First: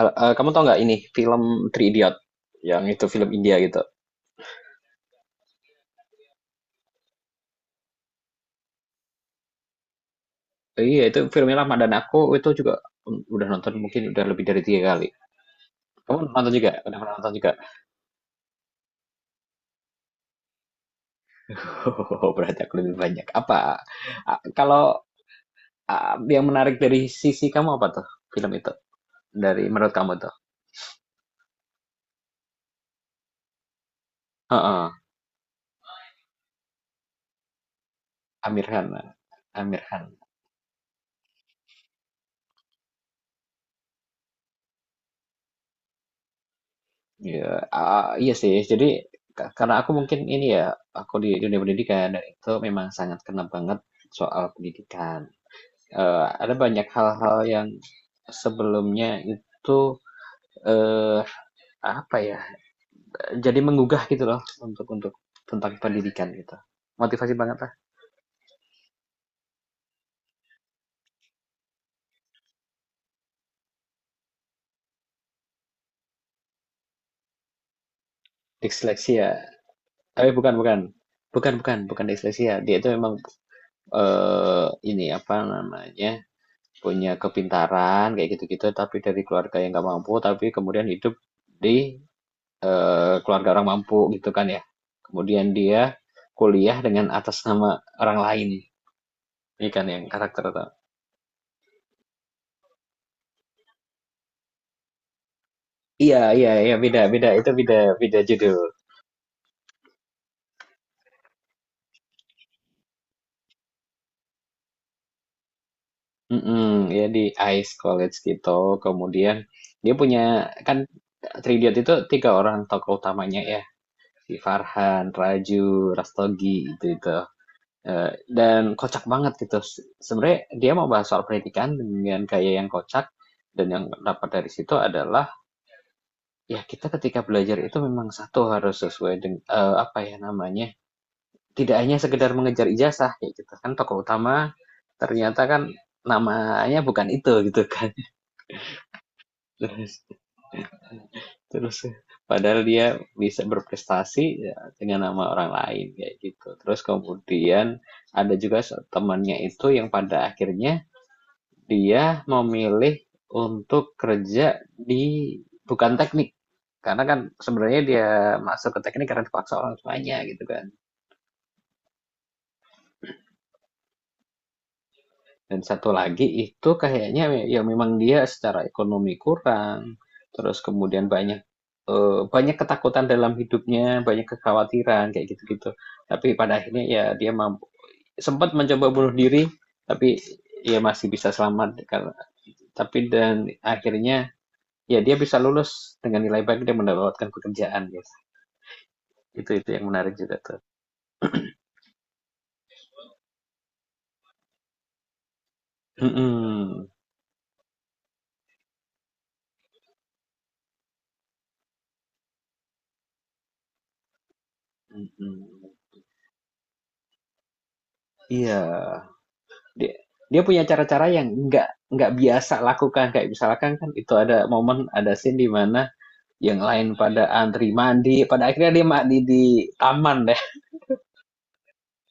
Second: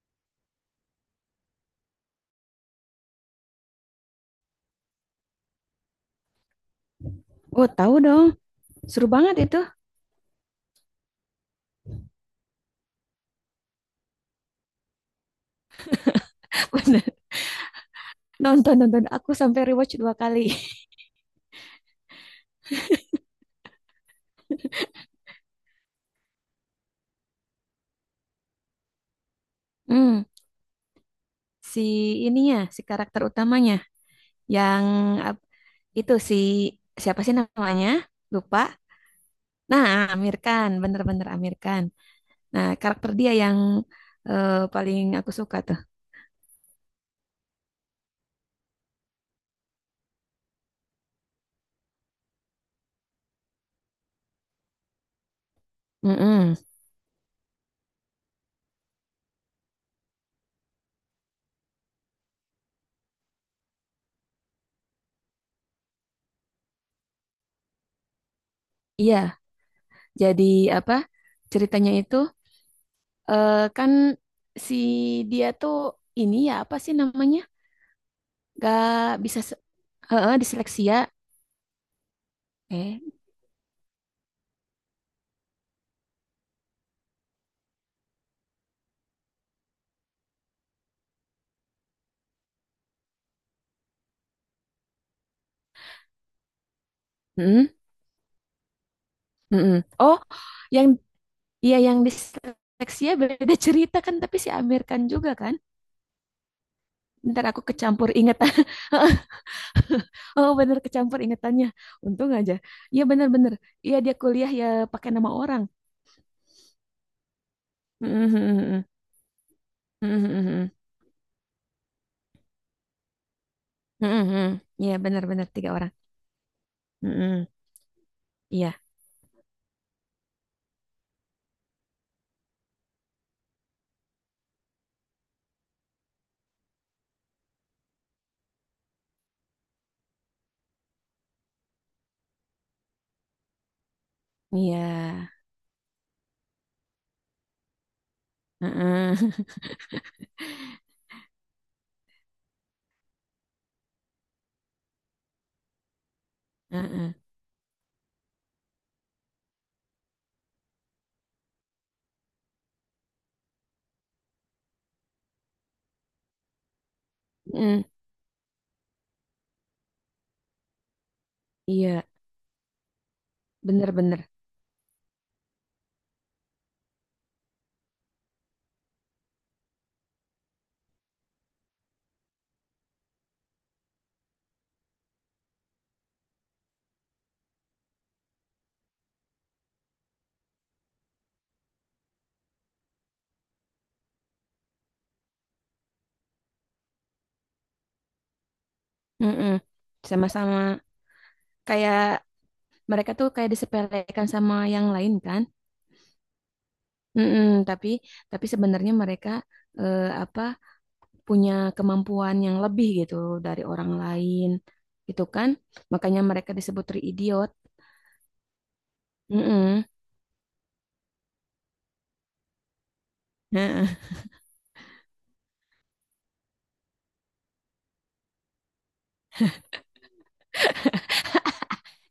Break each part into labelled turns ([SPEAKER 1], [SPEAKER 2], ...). [SPEAKER 1] Kamu tau nggak ini film Three Idiot yang itu film India gitu.
[SPEAKER 2] Oh, tahu dong. Seru banget itu.
[SPEAKER 1] Iya, itu filmnya lama dan aku itu juga udah nonton mungkin udah lebih dari 3 kali. Kamu nonton juga? Udah
[SPEAKER 2] Bener.
[SPEAKER 1] pernah nonton juga?
[SPEAKER 2] Nonton-nonton aku sampai rewatch dua kali.
[SPEAKER 1] Oh, berarti aku lebih banyak. Apa? ah, kalau yang menarik dari sisi kamu apa tuh film itu? Dari menurut kamu
[SPEAKER 2] Hmm,
[SPEAKER 1] tuh?
[SPEAKER 2] si ininya, si karakter utamanya yang
[SPEAKER 1] Heeh,
[SPEAKER 2] ap- itu si siapa sih namanya? Lupa.
[SPEAKER 1] Amir Khan. Amir
[SPEAKER 2] Nah,
[SPEAKER 1] Khan.
[SPEAKER 2] Amir Khan, bener-bener Amir Khan. Nah, karakter dia yang paling aku suka tuh.
[SPEAKER 1] Iya, iya sih. Jadi karena aku mungkin ini ya, aku di dunia pendidikan dan itu memang sangat kena banget soal pendidikan. Ada
[SPEAKER 2] Mm-mm.
[SPEAKER 1] banyak hal-hal yang sebelumnya itu eh apa ya jadi menggugah gitu loh untuk tentang pendidikan gitu, motivasi banget lah.
[SPEAKER 2] Iya, jadi apa? Ceritanya itu kan si dia tuh ini ya apa sih namanya? Gak
[SPEAKER 1] Disleksia.
[SPEAKER 2] bisa se-
[SPEAKER 1] Tapi
[SPEAKER 2] Heeh,
[SPEAKER 1] bukan bukan
[SPEAKER 2] disleksia.
[SPEAKER 1] bukan bukan bukan disleksia, dia itu
[SPEAKER 2] Eh,
[SPEAKER 1] memang eh ini apa namanya punya kepintaran kayak gitu-gitu, tapi dari keluarga yang nggak mampu, tapi kemudian hidup di keluarga orang mampu gitu kan ya. Kemudian dia kuliah dengan atas
[SPEAKER 2] Mm-mm,
[SPEAKER 1] nama orang lain. Ini
[SPEAKER 2] mm-mm.
[SPEAKER 1] kan yang
[SPEAKER 2] Oh,
[SPEAKER 1] karakter atau...
[SPEAKER 2] yang iya yang disleksia beda cerita kan, tapi si Amir Khan juga kan.
[SPEAKER 1] Iya, iya, iya, beda, beda.
[SPEAKER 2] Ntar
[SPEAKER 1] Itu
[SPEAKER 2] aku
[SPEAKER 1] beda,
[SPEAKER 2] kecampur
[SPEAKER 1] beda
[SPEAKER 2] ingetan.
[SPEAKER 1] judul.
[SPEAKER 2] Oh, bener kecampur ingetannya. Untung aja. Iya bener-bener. Iya dia kuliah ya pakai nama orang.
[SPEAKER 1] Mm-mm, ya di Ice College
[SPEAKER 2] Mm-mm,
[SPEAKER 1] gitu.
[SPEAKER 2] mm-mm,
[SPEAKER 1] Kemudian dia punya,
[SPEAKER 2] mm-mm, mm-mm,
[SPEAKER 1] kan Tridiat itu tiga orang tokoh utamanya ya.
[SPEAKER 2] mm-mm,
[SPEAKER 1] Si
[SPEAKER 2] mm-mm. Iya
[SPEAKER 1] Farhan,
[SPEAKER 2] bener-bener
[SPEAKER 1] Raju,
[SPEAKER 2] tiga orang.
[SPEAKER 1] Rastogi gitu itu.
[SPEAKER 2] Mm-mm.
[SPEAKER 1] Dan
[SPEAKER 2] Iya,
[SPEAKER 1] kocak banget gitu. Sebenarnya dia mau bahas soal pendidikan dengan gaya yang kocak, dan yang dapat dari situ adalah ya kita ketika belajar itu memang satu harus sesuai dengan apa ya namanya, tidak hanya sekedar mengejar ijazah ya gitu kan. Tokoh utama
[SPEAKER 2] iya.
[SPEAKER 1] ternyata kan namanya bukan itu gitu kan.
[SPEAKER 2] Mm-mm,
[SPEAKER 1] terus terus padahal dia bisa berprestasi ya, dengan nama orang lain kayak gitu. Terus
[SPEAKER 2] mm-mm,
[SPEAKER 1] kemudian ada juga temannya itu yang pada akhirnya dia memilih untuk kerja di bukan teknik, karena kan sebenarnya
[SPEAKER 2] mm-mm.
[SPEAKER 1] dia masuk ke teknik karena dipaksa orang tuanya gitu kan.
[SPEAKER 2] Iya, bener-bener.
[SPEAKER 1] Dan satu lagi itu kayaknya ya memang dia secara ekonomi kurang, terus kemudian banyak ketakutan dalam hidupnya, banyak kekhawatiran, kayak gitu-gitu. Tapi pada akhirnya ya dia mampu, sempat mencoba bunuh diri, tapi ya masih bisa selamat karena tapi dan akhirnya ya dia bisa lulus dengan nilai baik dan mendapatkan pekerjaan, guys. Itu
[SPEAKER 2] Mm-mm.
[SPEAKER 1] itu yang menarik juga tuh.
[SPEAKER 2] Sama-sama kayak mereka tuh kayak disepelekan sama yang lain kan.
[SPEAKER 1] Mhm,
[SPEAKER 2] Mm-mm, tapi sebenarnya mereka eh, apa punya kemampuan yang lebih gitu dari orang lain gitu kan.
[SPEAKER 1] mhm,
[SPEAKER 2] Makanya mereka disebut tri idiot.
[SPEAKER 1] iya.
[SPEAKER 2] Mm-mm.
[SPEAKER 1] Dia dia punya cara-cara yang nggak biasa lakukan, kayak misalkan kan
[SPEAKER 2] Heeh.
[SPEAKER 1] itu ada momen, ada scene di mana yang lain pada antri mandi, pada akhirnya dia mandi di taman deh.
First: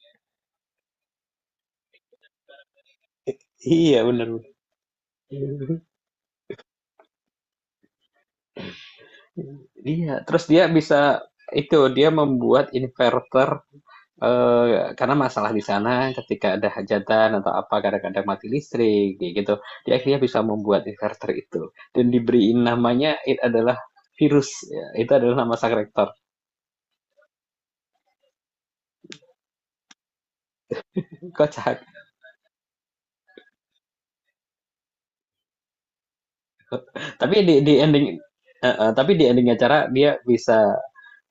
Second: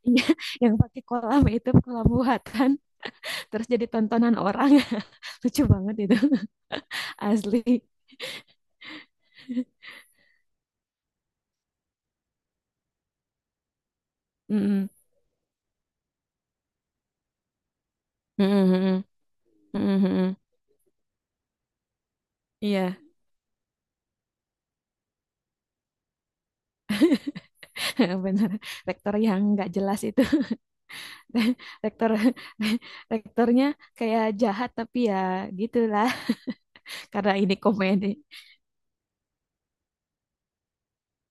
[SPEAKER 2] Iya, yang pakai kolam itu kolam buatan terus jadi
[SPEAKER 1] Iya,
[SPEAKER 2] tontonan
[SPEAKER 1] benar-benar.
[SPEAKER 2] orang. Lucu banget itu. Asli.
[SPEAKER 1] Iya, terus dia bisa, itu dia membuat inverter
[SPEAKER 2] Mm-mm.
[SPEAKER 1] karena masalah di sana ketika ada hajatan atau apa, kadang-kadang mati
[SPEAKER 2] Mm-mm, mm-mm,
[SPEAKER 1] listrik kayak gitu. Dia
[SPEAKER 2] mm-mm,
[SPEAKER 1] akhirnya
[SPEAKER 2] mm-mm.
[SPEAKER 1] bisa membuat inverter itu, dan diberi
[SPEAKER 2] Iya,
[SPEAKER 1] namanya itu adalah virus ya. Itu adalah nama sang rektor
[SPEAKER 2] benar. Rektor yang nggak jelas itu.
[SPEAKER 1] kocak.
[SPEAKER 2] rektor rektornya kayak jahat tapi ya gitulah karena
[SPEAKER 1] Tapi di
[SPEAKER 2] ini
[SPEAKER 1] di ending
[SPEAKER 2] komedi
[SPEAKER 1] heeh, tapi di ending acara dia bisa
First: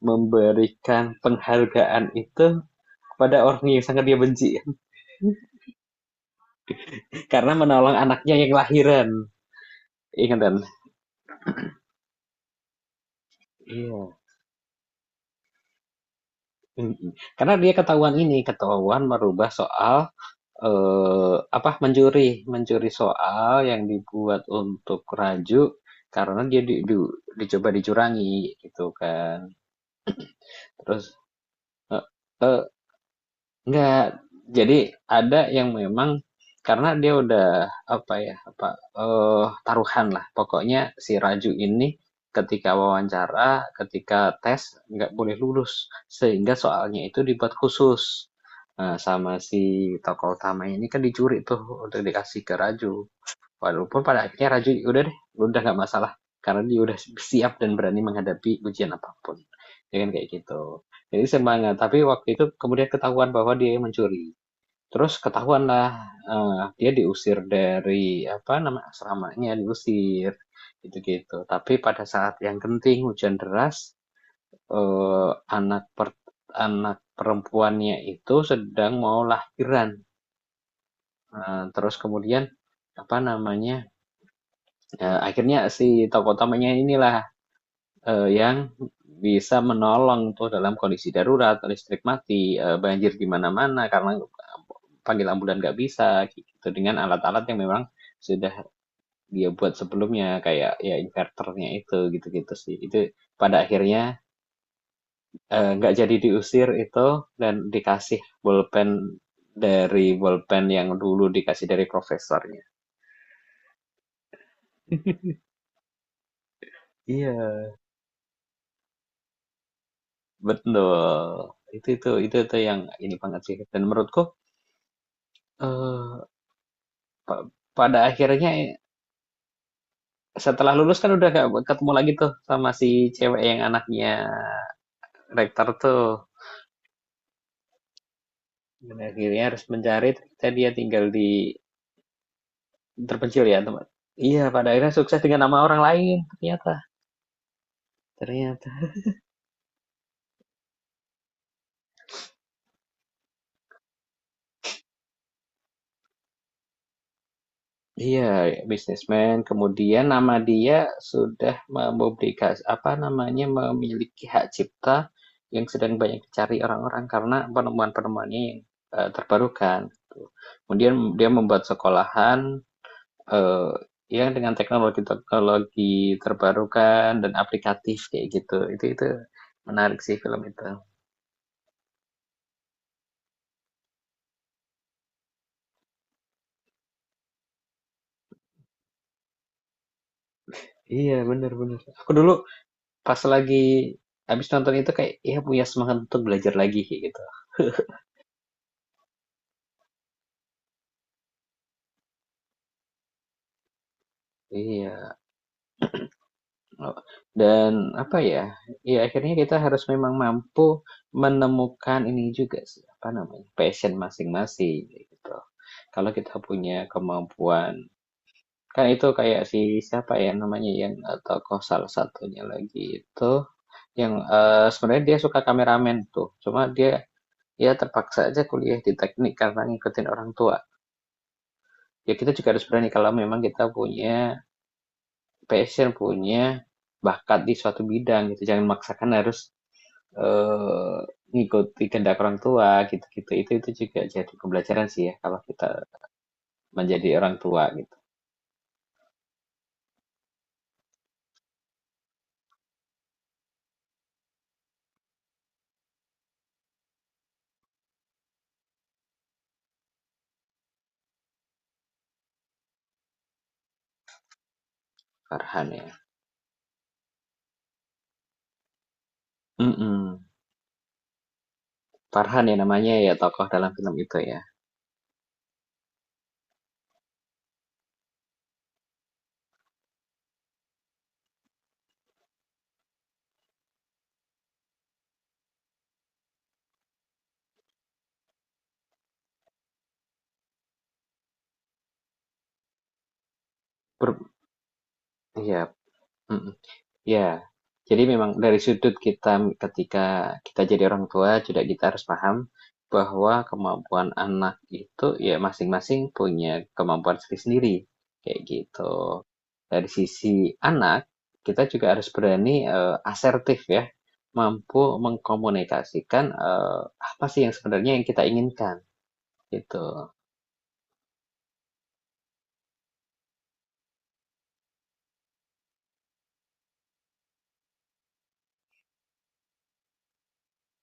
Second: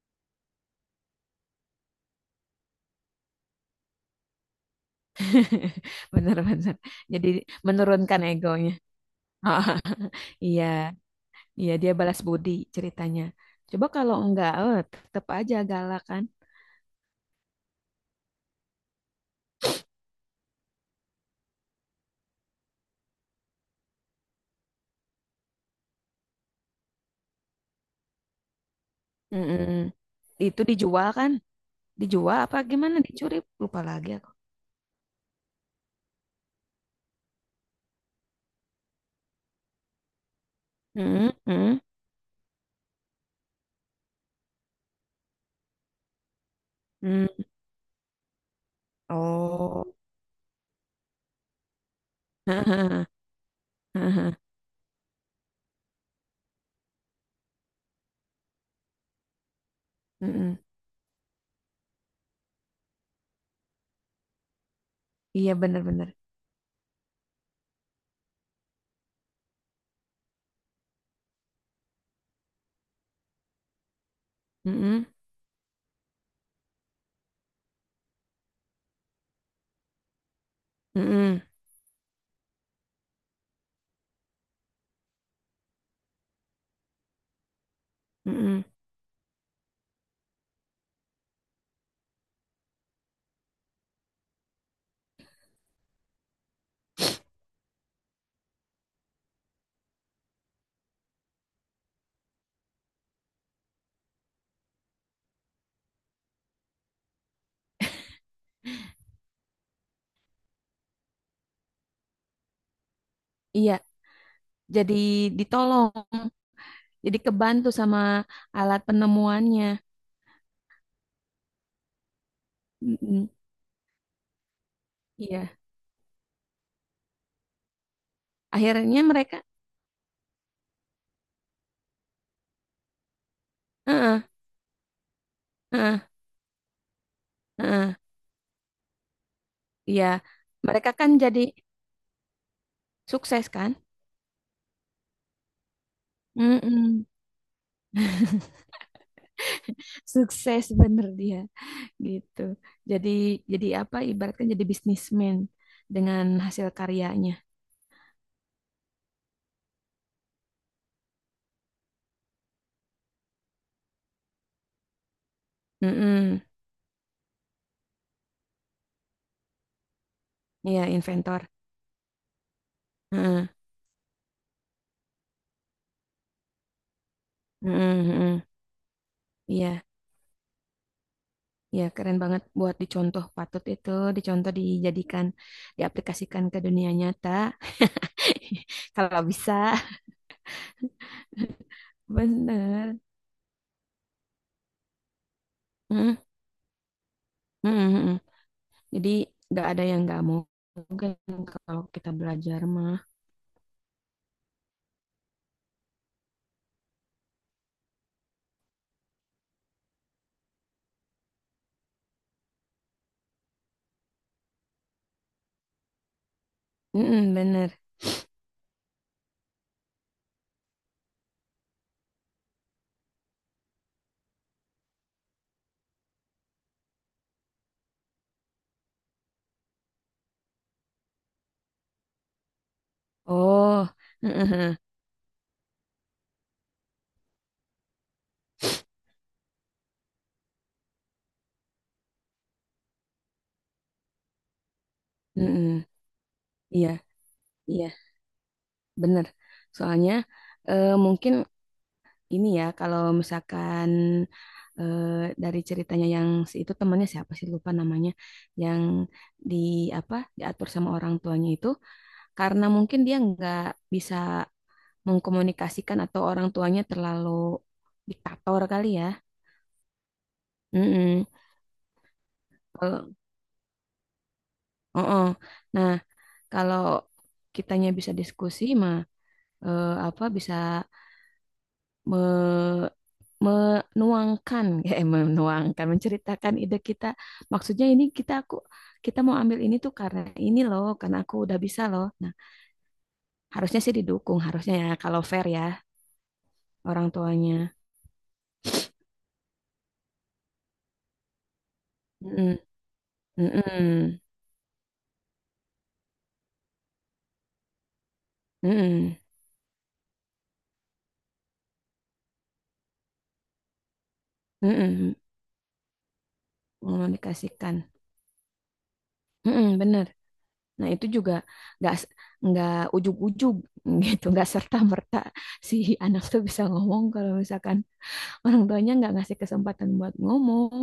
[SPEAKER 1] memberikan penghargaan itu kepada orang yang sangat dia benci.
[SPEAKER 2] bener-bener jadi
[SPEAKER 1] Karena menolong
[SPEAKER 2] menurunkan
[SPEAKER 1] anaknya yang
[SPEAKER 2] egonya
[SPEAKER 1] lahiran.
[SPEAKER 2] Ah,
[SPEAKER 1] Ingat kan?
[SPEAKER 2] iya, iya dia balas budi ceritanya coba kalau
[SPEAKER 1] Iya.
[SPEAKER 2] enggak tetep aja galak kan.
[SPEAKER 1] Mm-mm. Karena dia ketahuan ini, ketahuan merubah soal, eh apa mencuri soal yang dibuat untuk Raju, karena dia dicoba dicurangi gitu kan.
[SPEAKER 2] Mm-mm. Itu dijual
[SPEAKER 1] Terus.
[SPEAKER 2] kan,
[SPEAKER 1] eh,
[SPEAKER 2] dijual apa
[SPEAKER 1] eh,
[SPEAKER 2] gimana dicuri, lupa
[SPEAKER 1] Enggak,
[SPEAKER 2] lagi aku.
[SPEAKER 1] jadi ada yang memang, karena dia udah apa ya, apa, eh taruhan lah. Pokoknya si
[SPEAKER 2] Mm-mm,
[SPEAKER 1] Raju
[SPEAKER 2] mm,
[SPEAKER 1] ini ketika wawancara, ketika tes nggak boleh lulus, sehingga soalnya itu
[SPEAKER 2] mm.
[SPEAKER 1] dibuat khusus. Nah, sama si
[SPEAKER 2] Oh.
[SPEAKER 1] tokoh utamanya ini kan dicuri tuh untuk dikasih ke Raju. Walaupun pada akhirnya Raju udah deh, udah nggak masalah karena dia udah siap dan berani menghadapi ujian apapun. Dengan kayak
[SPEAKER 2] Mm-mm.
[SPEAKER 1] gitu. Jadi semangat. Tapi waktu itu kemudian ketahuan bahwa dia mencuri. Terus
[SPEAKER 2] Iya
[SPEAKER 1] ketahuan lah,
[SPEAKER 2] bener-bener.
[SPEAKER 1] dia diusir, dari apa nama asramanya diusir gitu-gitu. Tapi pada saat yang genting hujan deras,
[SPEAKER 2] Mm-mm,
[SPEAKER 1] eh, anak per- anak perempuannya itu sedang mau lahiran.
[SPEAKER 2] mm-mm,
[SPEAKER 1] Terus kemudian apa namanya akhirnya si tokoh utamanya inilah, yang
[SPEAKER 2] mm-mm.
[SPEAKER 1] bisa menolong tuh dalam kondisi darurat, listrik mati, banjir di mana-mana, karena panggil ambulan nggak bisa gitu, dengan alat-alat yang memang sudah dia buat sebelumnya, kayak ya inverternya itu, gitu-gitu sih. Itu pada akhirnya, nggak jadi diusir itu, dan dikasih bolpen, dari bolpen yang dulu dikasih dari profesornya.
[SPEAKER 2] Iya jadi ditolong, jadi
[SPEAKER 1] Iya.
[SPEAKER 2] kebantu sama alat penemuannya.
[SPEAKER 1] Betul. Itu yang ini
[SPEAKER 2] Mm.
[SPEAKER 1] banget sih. Dan menurutku,
[SPEAKER 2] Iya,
[SPEAKER 1] eh, pa- pada akhirnya
[SPEAKER 2] akhirnya mereka,
[SPEAKER 1] setelah lulus, kan udah gak ketemu lagi tuh sama si cewek yang
[SPEAKER 2] heeh,
[SPEAKER 1] anaknya rektor
[SPEAKER 2] heeh,
[SPEAKER 1] tuh.
[SPEAKER 2] heeh,
[SPEAKER 1] Dan akhirnya harus
[SPEAKER 2] iya,
[SPEAKER 1] mencari, ternyata dia
[SPEAKER 2] mereka
[SPEAKER 1] tinggal
[SPEAKER 2] kan
[SPEAKER 1] di
[SPEAKER 2] jadi
[SPEAKER 1] terpencil
[SPEAKER 2] sukses
[SPEAKER 1] ya
[SPEAKER 2] kan?
[SPEAKER 1] teman. Iya, pada akhirnya sukses dengan nama orang lain ternyata.
[SPEAKER 2] Mm-mm.
[SPEAKER 1] Ternyata.
[SPEAKER 2] Sukses bener dia, gitu. Jadi, jadi apa? Ibaratkan jadi bisnismen dengan hasil karyanya.
[SPEAKER 1] Iya, bisnismen. Kemudian nama dia sudah memiliki hak cipta yang sedang banyak
[SPEAKER 2] Mm-mm.
[SPEAKER 1] dicari orang-orang, karena penemuan-penemuannya yang terbarukan. Gitu.
[SPEAKER 2] Iya,
[SPEAKER 1] Kemudian dia
[SPEAKER 2] inventor.
[SPEAKER 1] membuat sekolahan,
[SPEAKER 2] Heeh,
[SPEAKER 1] eh, yang dengan teknologi-teknologi terbarukan dan aplikatif
[SPEAKER 2] heeh,
[SPEAKER 1] kayak
[SPEAKER 2] heeh.
[SPEAKER 1] gitu. Itu
[SPEAKER 2] Iya.
[SPEAKER 1] menarik sih film itu.
[SPEAKER 2] Ya, keren banget buat dicontoh patut itu, dicontoh dijadikan, diaplikasikan ke dunia nyata. Kalau bisa,
[SPEAKER 1] Iya, benar-benar. Aku dulu
[SPEAKER 2] bener.
[SPEAKER 1] pas lagi habis nonton itu kayak ya punya semangat
[SPEAKER 2] Mm,
[SPEAKER 1] untuk belajar lagi kayak gitu.
[SPEAKER 2] mm, mm, mm. Jadi nggak ada yang nggak mau mungkin kalau kita belajar mah.
[SPEAKER 1] Iya. Oh, dan apa ya? Ya akhirnya kita harus memang mampu menemukan ini juga sih, apa namanya? Passion masing-masing kayak gitu. Kalau kita punya
[SPEAKER 2] Mm, mm,
[SPEAKER 1] kemampuan,
[SPEAKER 2] bener.
[SPEAKER 1] kan itu kayak si siapa ya namanya, yang tokoh salah satunya lagi itu, yang sebenarnya dia suka kameramen tuh. Cuma dia ya terpaksa aja kuliah di teknik karena ngikutin orang tua. Ya kita juga harus berani kalau memang kita
[SPEAKER 2] Oh,
[SPEAKER 1] punya
[SPEAKER 2] mm, mm,
[SPEAKER 1] passion, punya bakat di suatu bidang gitu. Jangan memaksakan harus eee, ngikuti kehendak orang tua gitu-gitu. Itu juga jadi pembelajaran sih ya kalau
[SPEAKER 2] mm,
[SPEAKER 1] kita
[SPEAKER 2] mm, mm. Iya,
[SPEAKER 1] menjadi orang tua
[SPEAKER 2] iya,
[SPEAKER 1] gitu.
[SPEAKER 2] bener. Soalnya mungkin ini ya kalau misalkan eh, dari ceritanya yang si itu temannya siapa sih lupa namanya yang di apa diatur sama orang tuanya itu karena mungkin dia nggak bisa
[SPEAKER 1] Farhan ya.
[SPEAKER 2] mengkomunikasikan atau orang tuanya terlalu diktator kali ya.
[SPEAKER 1] Mhm,
[SPEAKER 2] Mm-mm.
[SPEAKER 1] Farhan ya namanya
[SPEAKER 2] Kalau
[SPEAKER 1] ya, tokoh dalam film itu ya.
[SPEAKER 2] oh, nah, kalau kitanya bisa diskusi mah eh, apa bisa me menuangkan ya menuangkan menceritakan ide kita, maksudnya ini aku kita mau ambil ini tuh karena ini loh karena aku udah bisa loh, nah harusnya sih
[SPEAKER 1] Per
[SPEAKER 2] didukung, harusnya ya kalau fair
[SPEAKER 1] iya,
[SPEAKER 2] ya
[SPEAKER 1] mhm.
[SPEAKER 2] orang
[SPEAKER 1] Ya,
[SPEAKER 2] tuanya.
[SPEAKER 1] jadi memang dari sudut kita, ketika kita jadi orang tua juga kita harus paham
[SPEAKER 2] Mm,
[SPEAKER 1] bahwa
[SPEAKER 2] mm,
[SPEAKER 1] kemampuan
[SPEAKER 2] mm,
[SPEAKER 1] anak itu ya masing-masing punya kemampuan sendiri-sendiri, kayak gitu.
[SPEAKER 2] mm,
[SPEAKER 1] Dari sisi anak, kita juga harus berani, asertif ya,
[SPEAKER 2] mm,
[SPEAKER 1] mampu
[SPEAKER 2] mm,
[SPEAKER 1] mengkomunikasikan apa sih yang
[SPEAKER 2] mengomunikasikan.
[SPEAKER 1] sebenarnya yang kita inginkan,
[SPEAKER 2] Mm-mm,
[SPEAKER 1] gitu.
[SPEAKER 2] bener, nah itu juga nggak s- nggak ujug-ujug gitu nggak serta-merta si anak tuh bisa ngomong kalau misalkan orang tuanya nggak ngasih kesempatan buat ngomong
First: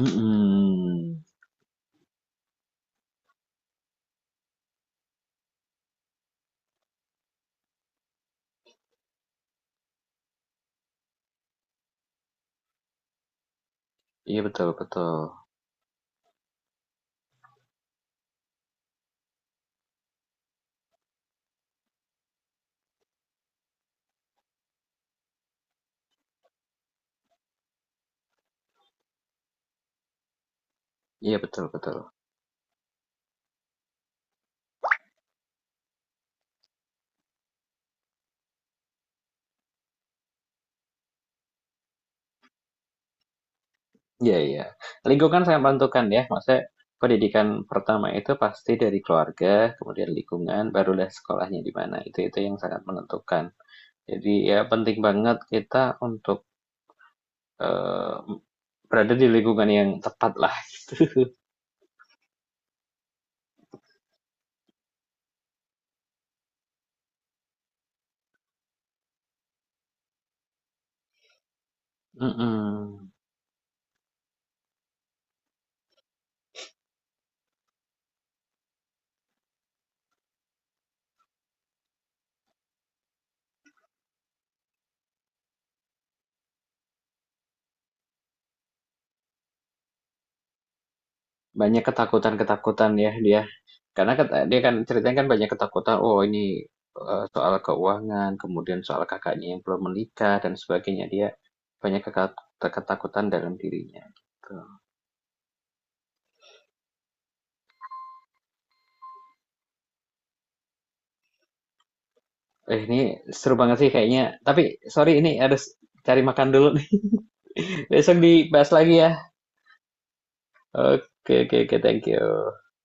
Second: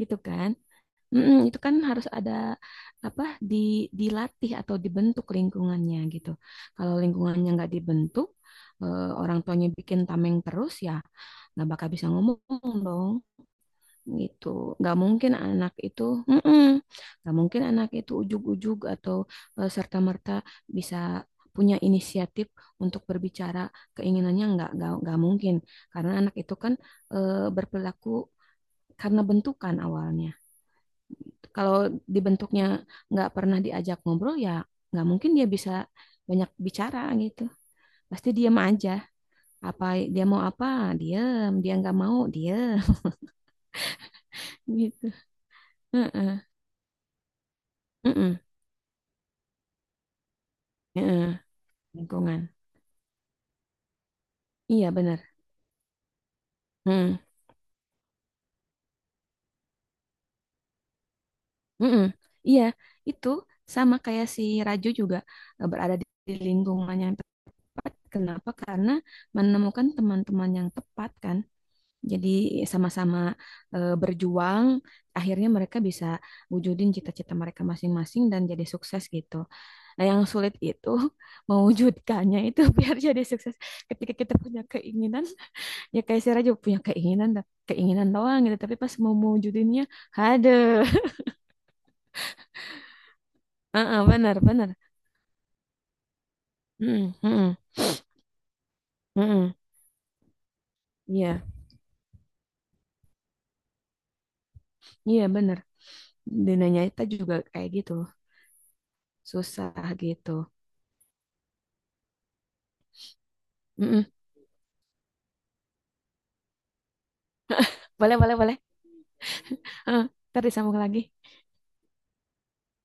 [SPEAKER 2] gitu kan. Mm-mm, itu kan harus ada apa di dilatih atau dibentuk lingkungannya gitu. Kalau lingkungannya nggak dibentuk, orang tuanya bikin tameng terus ya nggak bakal bisa ngomong dong
[SPEAKER 1] Iya,
[SPEAKER 2] gitu.
[SPEAKER 1] betul
[SPEAKER 2] Nggak
[SPEAKER 1] betul.
[SPEAKER 2] mungkin anak itu, mm-mm, nggak mungkin anak itu ujug-ujug atau serta-merta bisa punya inisiatif untuk berbicara keinginannya nggak mungkin karena anak itu kan berperilaku karena bentukan awalnya.
[SPEAKER 1] Iya, betul
[SPEAKER 2] Kalau
[SPEAKER 1] betul.
[SPEAKER 2] dibentuknya nggak pernah diajak ngobrol ya nggak mungkin dia bisa banyak bicara gitu. Pasti diam aja. Apa dia mau apa? Diam. Dia nggak mau diam
[SPEAKER 1] Iya, iya.
[SPEAKER 2] gitu.
[SPEAKER 1] Lingkungan sangat menentukan ya.
[SPEAKER 2] Heeh.
[SPEAKER 1] Maksudnya pendidikan pertama itu
[SPEAKER 2] Heeh.
[SPEAKER 1] pasti dari keluarga, kemudian lingkungan, barulah
[SPEAKER 2] Heeh.
[SPEAKER 1] sekolahnya di mana. Itu
[SPEAKER 2] Lingkungan.
[SPEAKER 1] yang sangat menentukan. Jadi ya
[SPEAKER 2] Iya
[SPEAKER 1] penting
[SPEAKER 2] benar.
[SPEAKER 1] banget kita untuk
[SPEAKER 2] Heeh.
[SPEAKER 1] eh, berada di lingkungan yang tepat lah.
[SPEAKER 2] Heeh. Iya itu sama kayak si Raju juga berada di lingkungan yang tepat. Kenapa? Karena menemukan teman-teman yang tepat kan. Jadi
[SPEAKER 1] Mm-mm.
[SPEAKER 2] sama-sama berjuang, akhirnya mereka bisa wujudin cita-cita mereka masing-masing dan jadi sukses gitu. Nah, yang sulit itu mewujudkannya itu biar jadi sukses. Ketika kita punya keinginan, ya kayak saya aja punya keinginan, dah, keinginan doang gitu. Tapi pas mau mewujudinnya, ada.
[SPEAKER 1] Banyak ketakutan-ketakutan ya dia.
[SPEAKER 2] Heeh,
[SPEAKER 1] Karena
[SPEAKER 2] benar,
[SPEAKER 1] dia
[SPEAKER 2] benar.
[SPEAKER 1] kan ceritanya kan banyak ketakutan. Oh ini,
[SPEAKER 2] Heeh,
[SPEAKER 1] soal
[SPEAKER 2] heeh,
[SPEAKER 1] keuangan, kemudian soal kakaknya
[SPEAKER 2] heeh.
[SPEAKER 1] yang belum menikah dan sebagainya. Dia
[SPEAKER 2] Iya,
[SPEAKER 1] banyak ketakutan dalam dirinya. Gitu.
[SPEAKER 2] iya benar. Dunianya kita juga kayak gitu, susah gitu.
[SPEAKER 1] Ini seru banget sih
[SPEAKER 2] Heeh.
[SPEAKER 1] kayaknya. Tapi sorry, ini harus cari makan dulu nih. Besok
[SPEAKER 2] Boleh, boleh, boleh.
[SPEAKER 1] dibahas lagi ya.
[SPEAKER 2] Heeh, ntar disambung lagi.
[SPEAKER 1] Oke, oke, oke, thank you.